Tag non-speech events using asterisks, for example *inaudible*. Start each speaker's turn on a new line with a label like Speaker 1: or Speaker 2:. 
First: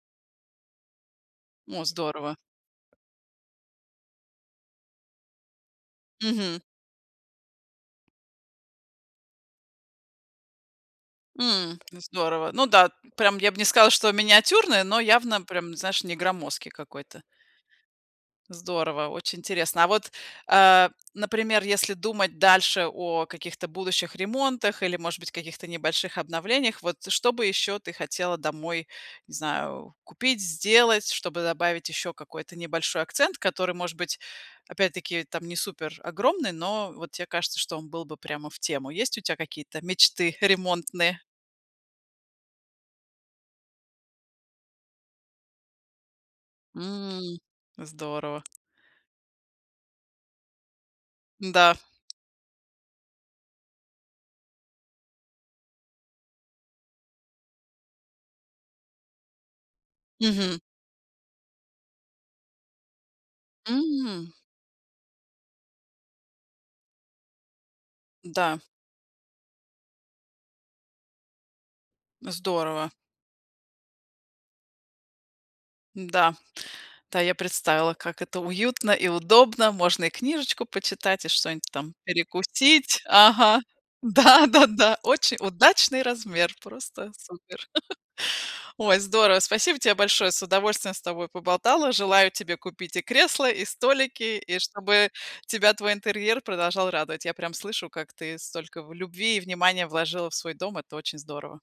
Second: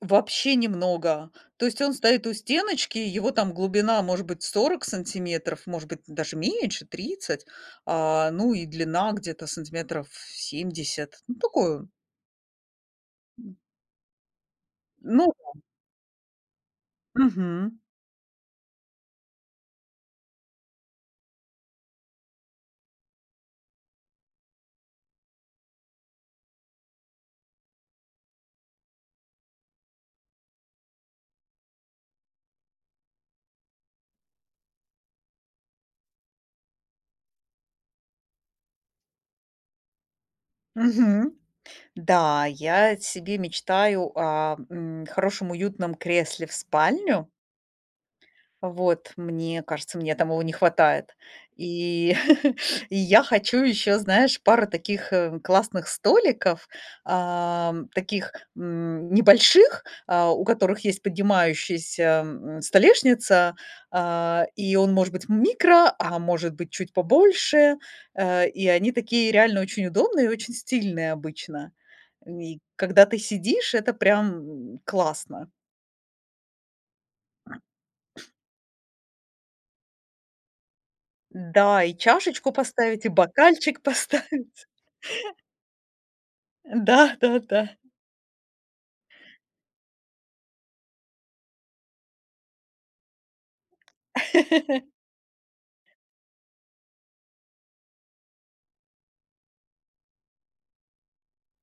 Speaker 1: Вообще немного! То есть
Speaker 2: О,
Speaker 1: он стоит у
Speaker 2: здорово.
Speaker 1: стеночки, его там глубина, может быть, 40 сантиметров, может быть, даже
Speaker 2: Мгм.
Speaker 1: меньше, 30. А, ну и длина где-то сантиметров 70. Ну такой
Speaker 2: Мм.
Speaker 1: он
Speaker 2: Здорово. Ну да, прям я б не сказала, что миниатюрный, но
Speaker 1: Ну
Speaker 2: явно
Speaker 1: да.
Speaker 2: прям, знаешь, не громоздкий какой-то.
Speaker 1: Мгм.
Speaker 2: Здорово! Очень интересно. А вот, э, например, если думать дальше о каких-то будущих ремонтах или, может быть, каких-то небольших обновлениях, вот что бы еще ты хотела домой, не знаю, купить, сделать? Чтобы добавить еще какой-то небольшой акцент, который, может быть, опять-таки там не супер огромный, но вот те кажется, что он был бы прямо в тему. Есть у тя какие-то мечты ремонтные?
Speaker 1: Мгм. Да, я себе мечтаю о, мм, хорошем уютном кресле в спальню.
Speaker 2: Мм. Здорово.
Speaker 1: Вот. Мне кажется, мне там его не хватает.
Speaker 2: Да.
Speaker 1: И, *chuckles* и я хочу ещё, знаешь, пару таких, э, классных столиков, ам, таких, мм, небольших, э, у
Speaker 2: Мгм.
Speaker 1: которых есть поднимающаяся, мм, столешница,
Speaker 2: Мм.
Speaker 1: а, и он может быть микро, а может быть чуть побольше. Э,
Speaker 2: Да.
Speaker 1: и они такие реально очень удобные, и очень стильные обычно, и
Speaker 2: Здорово!
Speaker 1: когда ты сидишь, это прям, м, классно.
Speaker 2: Да. Да, я представила, как это уютно и удобно. Можно и книжечку почитать, и что-нибудь
Speaker 1: Да,
Speaker 2: там
Speaker 1: и чашечку
Speaker 2: перекусить.
Speaker 1: поставить, и
Speaker 2: Ага,
Speaker 1: бокальчик поставить.
Speaker 2: да-да-да. Очень
Speaker 1: *chuckles*
Speaker 2: удачный размер!
Speaker 1: Да,
Speaker 2: Просто
Speaker 1: да-да.
Speaker 2: супер. *chuckles* Ой, здорово. Спасибо тебе большое. С удовольствием с тобой поболтала. Желаю тебе купить и кресло, и столики, и
Speaker 1: *laughs*
Speaker 2: чтобы тебя твой интерьер продолжал радовать. Я прям слышу, как ты столько в любви и внимания вложила в свой дом. Это очень здорово.